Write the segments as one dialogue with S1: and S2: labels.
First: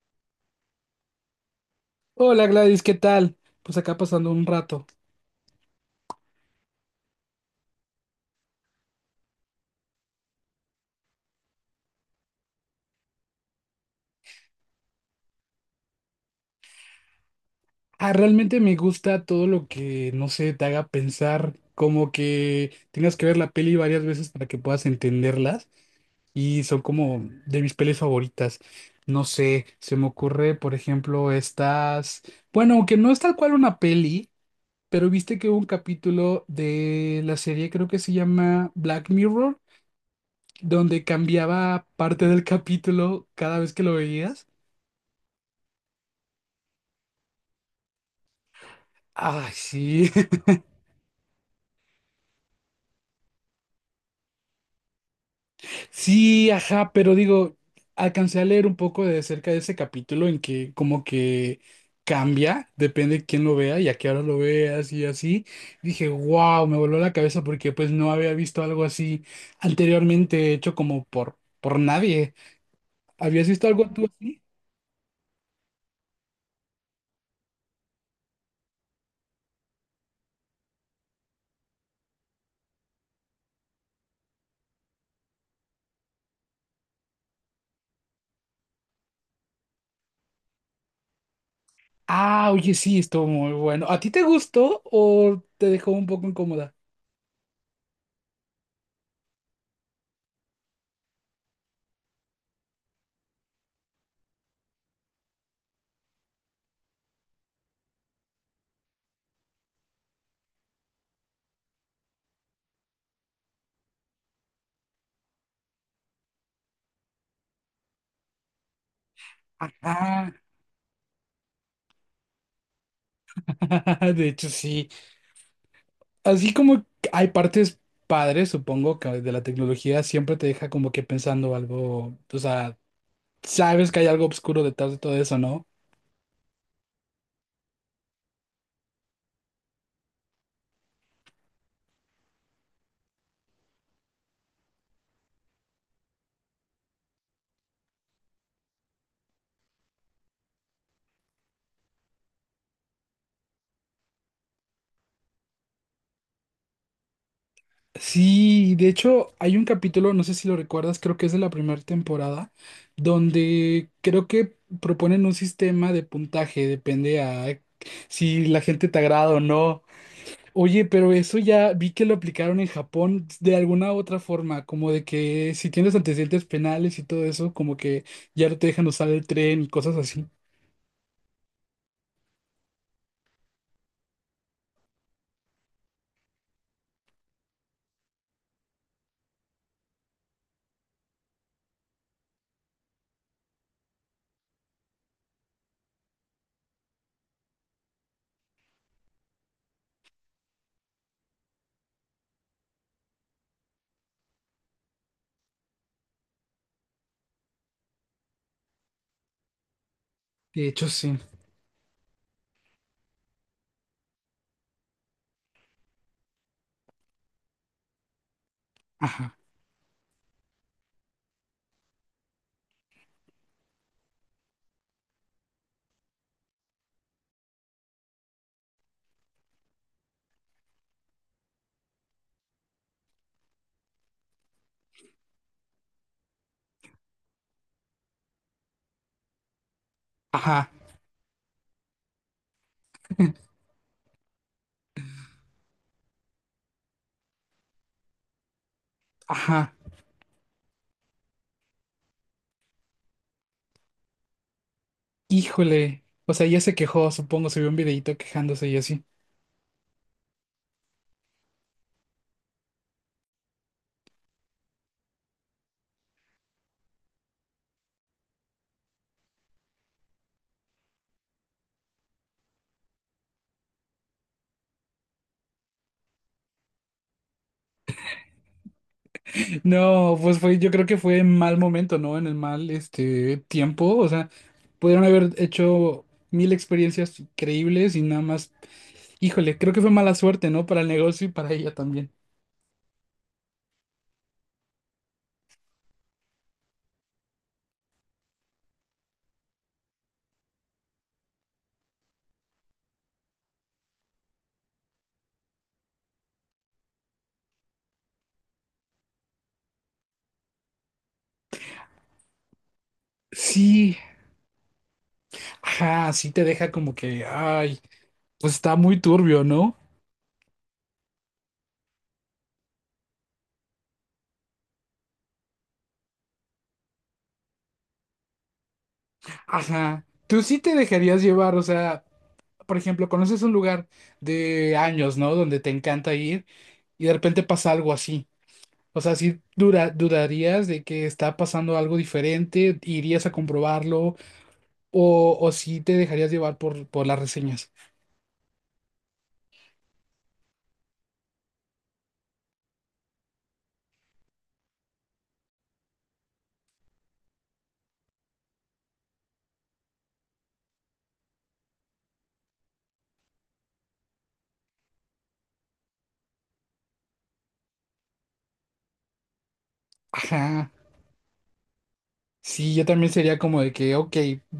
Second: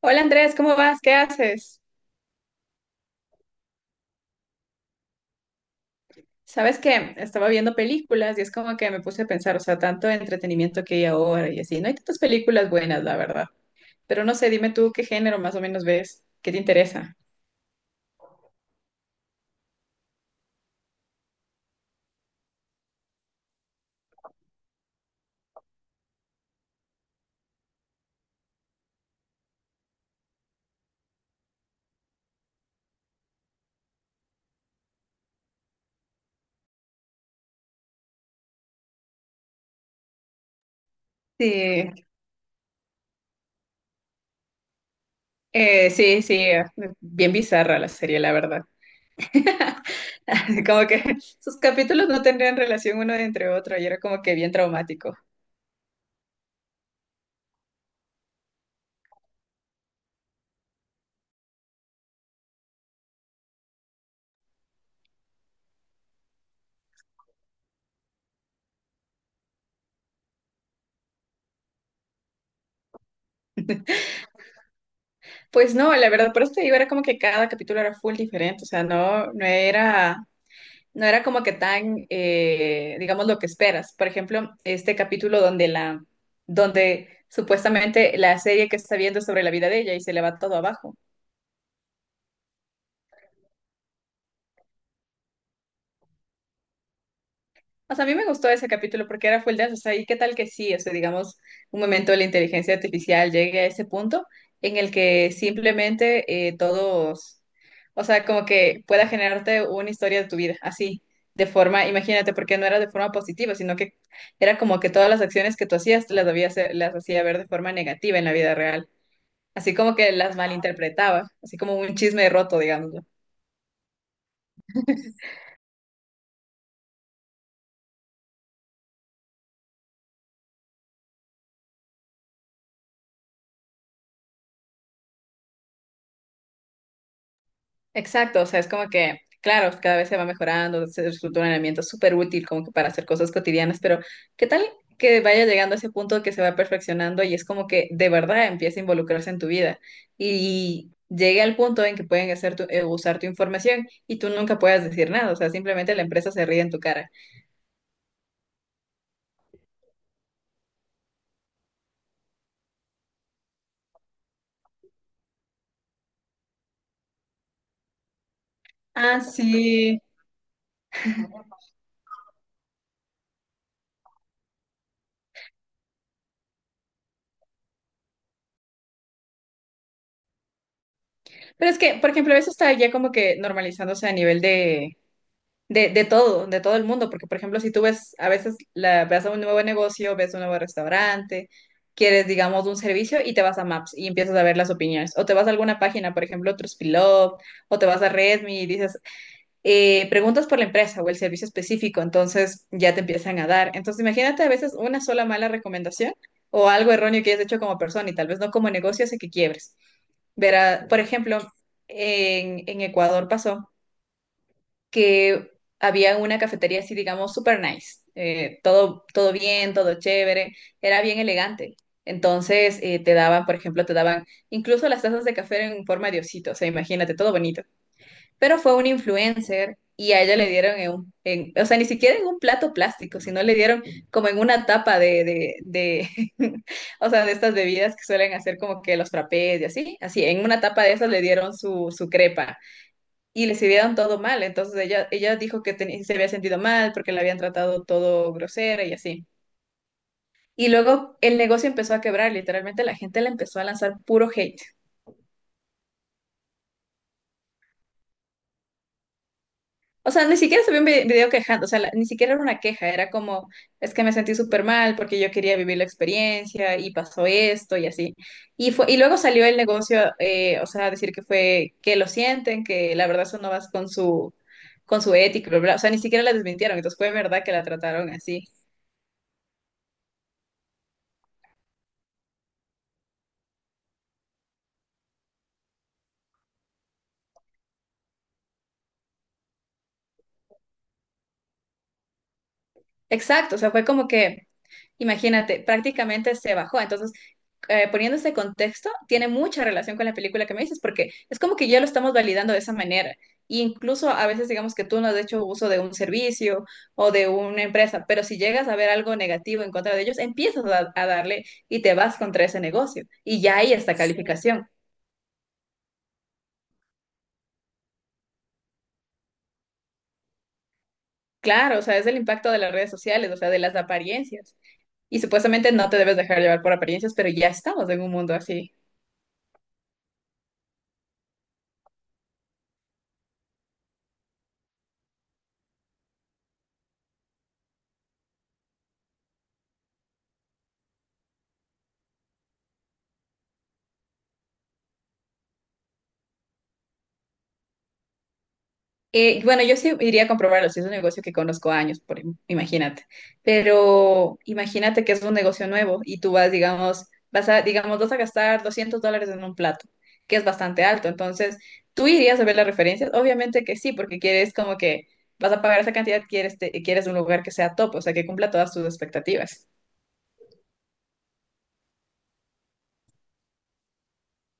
S1: Hola Andrés, ¿cómo vas? ¿Qué haces?
S2: Hola Gladys, ¿qué tal? Pues acá pasando un rato.
S1: Sabes que estaba viendo películas y es como que me puse a pensar, o sea, tanto entretenimiento que hay ahora y así. No hay tantas películas buenas, la verdad. Pero no sé, dime tú qué género más o menos ves, qué te interesa.
S2: Ah, realmente me gusta todo lo que no sé, te haga pensar, como que tengas que ver la peli varias veces para que puedas entenderlas y son como de mis pelis favoritas. No sé, se me ocurre, por ejemplo, estas, bueno, aunque no es tal cual una peli, pero viste que hubo un capítulo de la serie, creo que se llama Black Mirror, donde cambiaba
S1: Sí,
S2: parte del capítulo cada vez que lo veías.
S1: sí, sí, bien bizarra la serie, la verdad.
S2: Ay, sí.
S1: Como que sus capítulos no tendrían relación uno entre otro y era como que bien traumático.
S2: Sí, ajá, pero digo, alcancé a leer un poco de cerca de ese capítulo en que como que cambia, depende de quién lo vea y a qué hora lo veas y así. Dije, wow, me voló la cabeza porque pues no había visto algo así anteriormente hecho como por nadie. ¿Habías visto algo tú así?
S1: Pues no, la verdad, por eso te digo, era como que cada capítulo era full diferente, o sea, no, no era como que tan, digamos, lo que esperas. Por ejemplo, este capítulo donde supuestamente la serie que está viendo es sobre la vida de ella y se le va todo abajo.
S2: Ah, oye, sí, estuvo muy bueno. ¿A ti te gustó o te dejó un poco incómoda?
S1: O sea, a mí me gustó ese capítulo porque era full dance, o sea, y qué tal que sí, o sea, digamos, un momento de la inteligencia artificial llegue a ese punto en el que simplemente todos, o sea, como que pueda generarte una historia de tu vida, así, de forma, imagínate, porque no era de forma positiva, sino que era como que todas las acciones que tú hacías las hacía ver de forma negativa en la vida real, así como que
S2: Ajá,
S1: las malinterpretaba, así como un chisme roto, digamos. ¿No?
S2: de hecho sí. Así como hay partes padres, supongo que de la tecnología siempre te deja como que pensando algo, o sea, sabes que hay algo oscuro detrás de todo eso, ¿no?
S1: Exacto, o sea, es como que, claro, cada vez se va mejorando, se resulta un herramienta súper útil como que para hacer cosas cotidianas, pero ¿qué tal que vaya llegando a ese punto que se va perfeccionando y es como que de verdad empieza a involucrarse en tu vida y llegue al punto en que pueden usar tu información y tú nunca puedas decir nada, o sea, simplemente la empresa se ríe en tu cara.
S2: Sí, de hecho hay un capítulo, no sé si lo recuerdas, creo que es de la primera temporada, donde creo que proponen un sistema de puntaje, depende a si la gente te
S1: Ah,
S2: agrada o no.
S1: sí.
S2: Oye, pero eso ya vi que lo aplicaron en Japón de alguna otra forma, como de que si tienes antecedentes penales y todo eso, como que ya no te dejan usar el tren y cosas así.
S1: Pero es que, por ejemplo, eso está ya como que normalizándose a nivel de todo el mundo, porque por ejemplo, si tú ves, a veces ves a un nuevo negocio, ves un nuevo restaurante, quieres, digamos, un servicio y te vas a Maps y empiezas a ver las opiniones, o te vas a alguna página, por ejemplo, Trustpilot, o te vas a Redmi y dices, preguntas por la empresa o el servicio específico, entonces ya te empiezan a dar. Entonces, imagínate a veces una sola mala recomendación o algo erróneo que hayas hecho como persona y tal vez no como negocio hace que quiebres.
S2: De
S1: Verá,
S2: hecho,
S1: por
S2: sí.
S1: ejemplo, en Ecuador pasó que había una cafetería así, digamos, super nice. Todo
S2: Ajá,
S1: bien, todo chévere, era bien elegante. Entonces te daban, por ejemplo, te daban incluso las tazas de café en forma de osito, o sea, imagínate, todo bonito. Pero fue un influencer y a ella le dieron o sea, ni siquiera en un plato plástico, sino le dieron como en una tapa de, o sea, de estas bebidas que suelen hacer como que los frappés y así, así, en una
S2: ajá,
S1: tapa de esas le dieron su crepa y le sirvieron todo mal. Entonces ella dijo que se había sentido mal porque la habían tratado todo grosera y así.
S2: ajá.
S1: Y luego el negocio empezó a quebrar, literalmente la gente le empezó a lanzar puro hate.
S2: Híjole. O sea, ella se quejó, supongo, subió un videito quejándose y así.
S1: O sea, ni siquiera se vio un video quejando, o sea, ni siquiera era una queja, era como, es que me sentí súper mal porque yo quería vivir la experiencia y pasó esto y así. Y luego salió el negocio, o sea, a decir que fue, que lo sienten, que la verdad eso no va con su ética, bla, bla, bla. O sea, ni siquiera la desmintieron, entonces fue verdad que la trataron así.
S2: No, pues fue, yo creo que fue en mal momento, ¿no? En el mal, este, tiempo. O sea, pudieron haber hecho mil experiencias increíbles y nada más. Híjole, creo que fue mala suerte, ¿no? Para el negocio y para ella también.
S1: Exacto, o sea, fue como que, imagínate, prácticamente se bajó. Entonces, poniendo ese contexto, tiene mucha relación con la película que me dices, porque es como que ya lo estamos validando de esa manera. Y incluso a veces digamos que tú no has hecho uso de un servicio o de una empresa, pero si llegas a ver algo negativo en contra de ellos, empiezas a darle y te vas contra ese negocio. Y ya hay esta,
S2: Sí,
S1: sí, calificación.
S2: ajá, sí te deja como que, ay, pues está muy turbio, ¿no?
S1: Claro, o sea, es el impacto de las redes sociales, o sea, de las apariencias. Y supuestamente no te debes dejar llevar por apariencias, pero ya estamos en un mundo así.
S2: Ajá, tú sí te dejarías llevar, o sea, por ejemplo, conoces un lugar de años, ¿no? Donde te encanta ir y de repente pasa algo así. O sea, dudarías de que está pasando algo diferente, irías a comprobarlo o sí te dejarías llevar por las reseñas.
S1: Bueno, yo sí iría a comprobarlo, si es un negocio que conozco años, por, imagínate. Pero imagínate que es un negocio nuevo y tú vas, digamos, vas a gastar $200 en un plato, que es bastante alto. Entonces, ¿tú irías a ver las referencias? Obviamente que sí, porque quieres como que vas a pagar esa cantidad, quieres un lugar que sea top, o sea, que cumpla todas tus expectativas.
S2: Ajá. Sí, yo también sería como de que, ok,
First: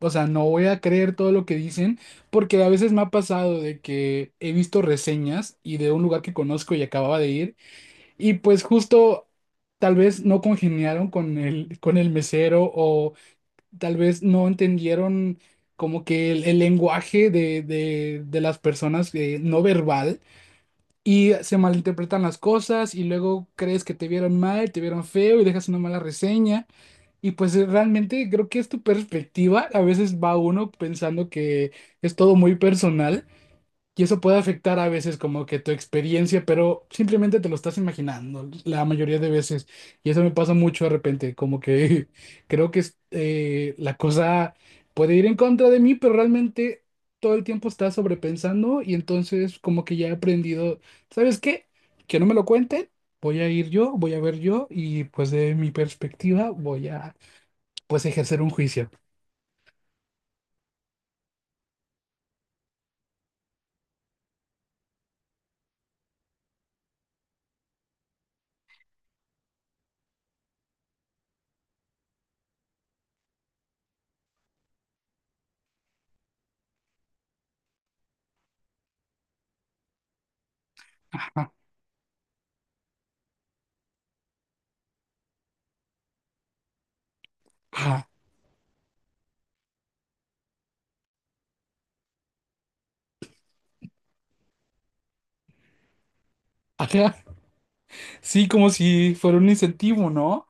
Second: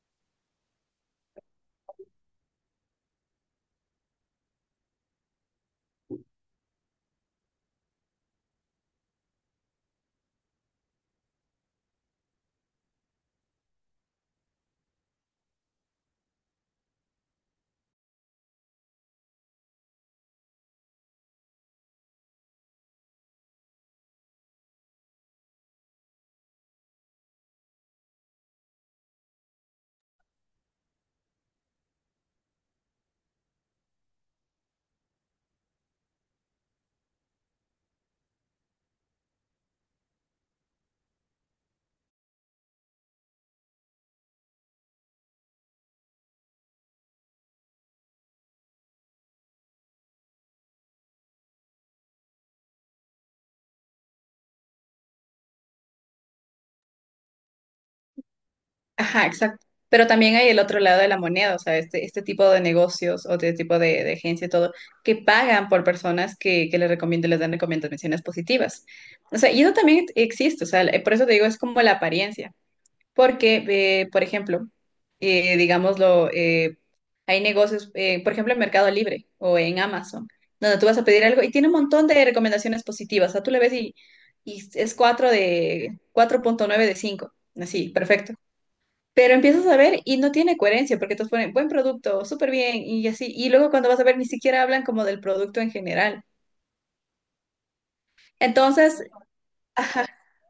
S2: o sea, no voy a creer todo lo que dicen, porque a veces me ha pasado de que he visto reseñas y de un lugar que conozco y acababa de ir, y pues justo tal vez no congeniaron con con el mesero o tal vez no entendieron como que el lenguaje de las personas no verbal y se malinterpretan las cosas y luego crees que te vieron mal, te vieron feo y dejas una mala reseña. Y pues realmente creo que es tu perspectiva. A veces va uno pensando que es todo muy personal y eso puede afectar a veces como que tu experiencia, pero simplemente te lo estás imaginando la mayoría de veces. Y eso me pasa mucho de repente, como que creo que es la cosa puede ir en contra de mí, pero realmente todo el tiempo estás sobrepensando y entonces como que ya he aprendido, ¿sabes qué? Que no me lo cuenten. Voy a ir yo, voy a ver yo y pues de mi perspectiva voy a pues ejercer un juicio.
S1: Ajá, exacto. Pero también hay el otro lado de la moneda, o sea, este tipo de negocios o este tipo de agencia y todo, que pagan por personas que les recomiendan, les dan recomendaciones positivas. O sea, y eso también existe, o sea, por eso te digo, es como la apariencia. Porque, por ejemplo, digámoslo, hay negocios, por ejemplo, en Mercado Libre o en Amazon, donde tú vas a pedir algo y
S2: Ajá,
S1: tiene un montón de recomendaciones positivas. O sea, tú le ves y es 4 de 4.9 de cinco. Así,
S2: ajá,
S1: perfecto. Pero empiezas a ver y no tiene coherencia porque te ponen buen producto, súper bien y así. Y luego cuando vas a ver, ni siquiera hablan como del producto en general.
S2: ajá. Sí, como
S1: Entonces,
S2: si fuera un
S1: ajá,
S2: incentivo, ¿no?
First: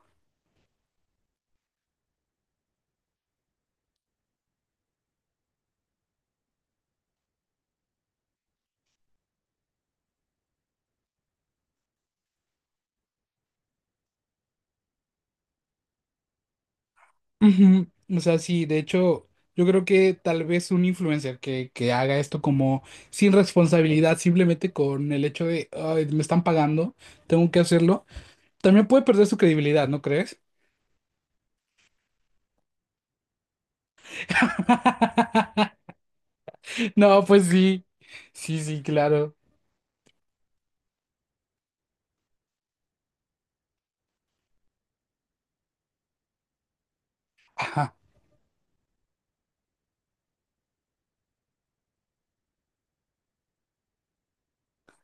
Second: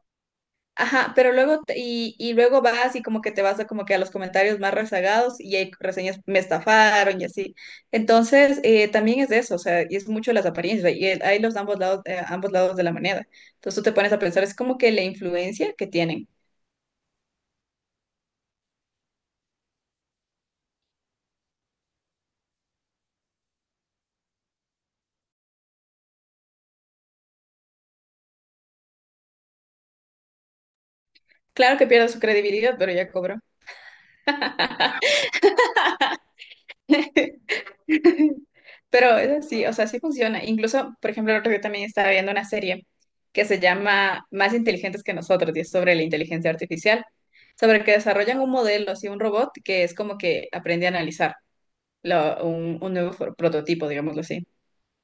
S1: ajá, pero luego, y luego vas y como que te vas a como que a los comentarios más rezagados y hay reseñas, me estafaron y así. Entonces, también es de eso, o sea, y es mucho las apariencias, y el- hay los ambos lados de la moneda. Entonces tú te pones a pensar, es como que la influencia que tienen.
S2: Ujú. O sea, sí, de hecho, yo creo que tal vez un influencer que haga esto como sin responsabilidad, simplemente con el hecho de, "Ay, me están pagando, tengo que hacerlo, también puede perder su credibilidad, ¿no crees?
S1: Claro que pierde su credibilidad, pero ya cobró.
S2: No, pues sí, sí, sí,
S1: Pero es
S2: claro.
S1: así, o sea, sí funciona. Incluso, por ejemplo, el otro día también estaba viendo una serie que se llama Más inteligentes que nosotros y es sobre la inteligencia artificial, sobre que
S2: Ajá,
S1: desarrollan un modelo, así un robot que es como que aprende a analizar un nuevo prototipo, digámoslo así.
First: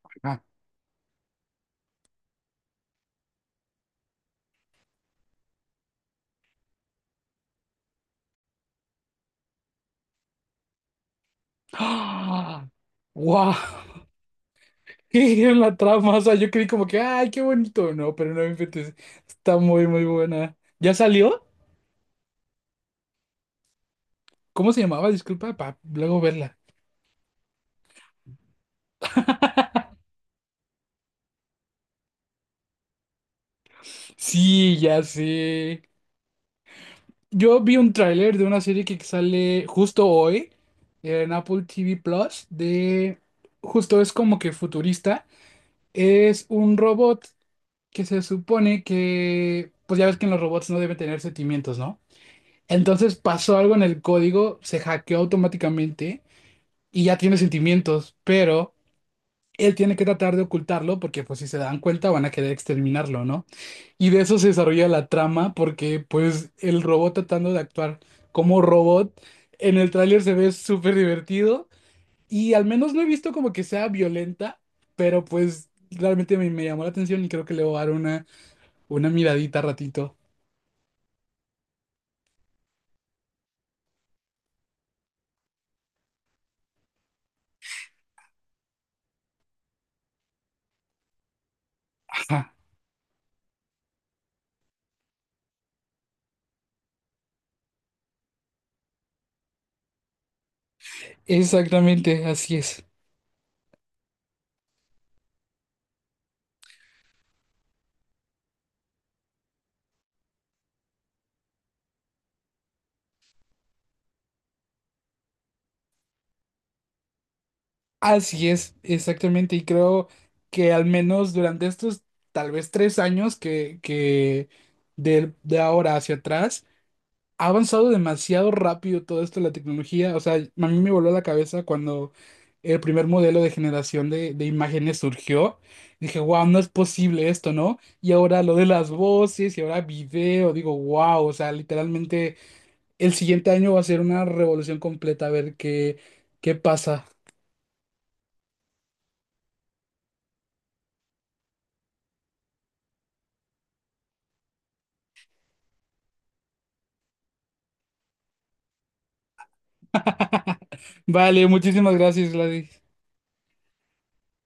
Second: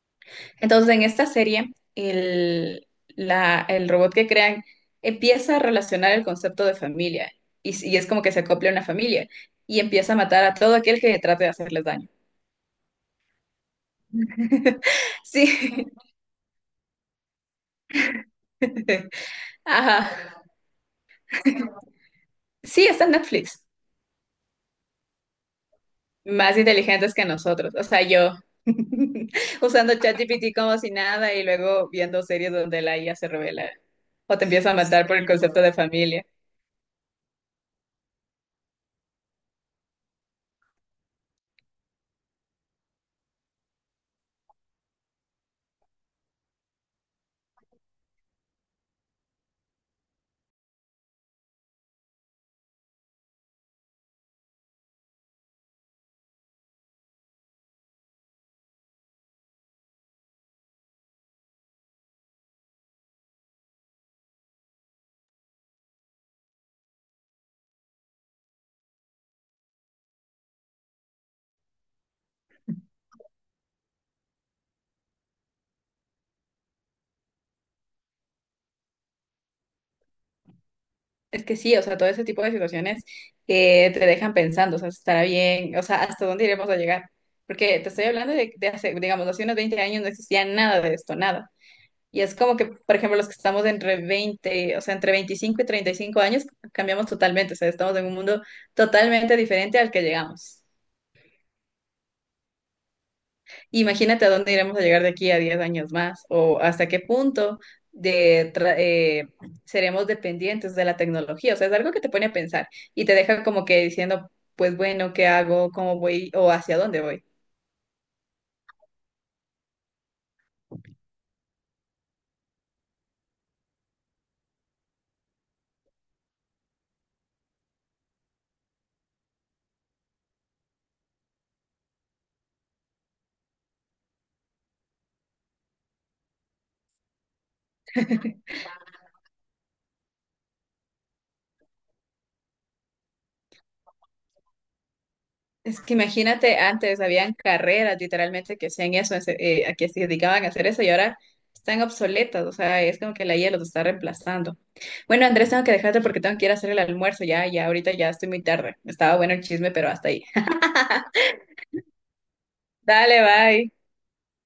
S2: ajá.
S1: Entonces, en esta serie, el robot que crean empieza a relacionar el concepto de familia y, y es como que se acopla a una familia y empieza a matar a todo aquel que trate de hacerles daño.
S2: ¡Ah! ¡Guau! ¿Qué era la
S1: Sí,
S2: trama? O sea, yo creí como que, ay, qué bonito. No, pero no me inventes. Está muy, muy
S1: Ajá.
S2: buena. ¿Ya salió?
S1: Sí, está en Netflix.
S2: ¿Cómo se llamaba? Disculpa, para luego verla.
S1: Más inteligentes que nosotros. O sea, yo usando ChatGPT como si nada y luego viendo series donde la IA se revela o te empieza a
S2: Sí, ya
S1: matar por el concepto de
S2: sé.
S1: familia.
S2: Yo vi un tráiler de una serie que sale justo hoy en Apple TV Plus de... Justo es como que futurista. Es un robot que se supone que... Pues ya ves que en los robots no deben tener sentimientos, ¿no? Entonces pasó algo en el código, se hackeó automáticamente y ya tiene sentimientos, pero él tiene que tratar de ocultarlo porque pues si se dan cuenta van a querer exterminarlo, ¿no? Y de eso se desarrolla la trama porque pues el robot tratando de actuar como robot en el tráiler se ve súper divertido y al menos no he visto como que sea violenta, pero pues realmente me llamó la atención y creo que le voy a dar una miradita ratito.
S1: Es que sí, o sea, todo ese tipo de situaciones que te dejan pensando, o sea, estará bien, o sea, hasta dónde iremos a llegar. Porque te estoy hablando de, hace, digamos, hace unos 20 años no existía nada de esto, nada. Y es
S2: Ajá,
S1: como que, por ejemplo, los que estamos entre 20 o sea, entre 25 y 35 años, cambiamos totalmente, o sea, estamos en un mundo totalmente diferente al que llegamos.
S2: exactamente, así es.
S1: Imagínate a dónde iremos a llegar de aquí a 10 años más o hasta qué punto de seremos dependientes de la tecnología. O sea, es algo que te pone a pensar y te deja como que diciendo, pues bueno, ¿qué hago? ¿Cómo voy? ¿O hacia dónde voy?
S2: Así es, exactamente, y creo que al menos durante estos tal vez 3 años que de ahora hacia atrás, ha avanzado demasiado rápido todo esto de la tecnología. O sea, a mí me voló la cabeza cuando el primer modelo de generación de imágenes surgió. Dije, wow, no es posible esto, ¿no? Y ahora lo de las voces y ahora video, digo, wow, o sea, literalmente el siguiente año va a ser una revolución completa a ver
S1: Es que
S2: qué
S1: imagínate, antes
S2: pasa.
S1: habían carreras literalmente que hacían eso, a que se dedicaban a hacer eso y ahora están obsoletas. O sea, es como que la IA los está reemplazando. Bueno, Andrés, tengo que dejarte porque tengo que ir a hacer el almuerzo. Ya, ya, ahorita ya estoy muy tarde. Estaba bueno el chisme, pero hasta ahí.
S2: Vale, muchísimas gracias, Gladys.
S1: Dale, bye.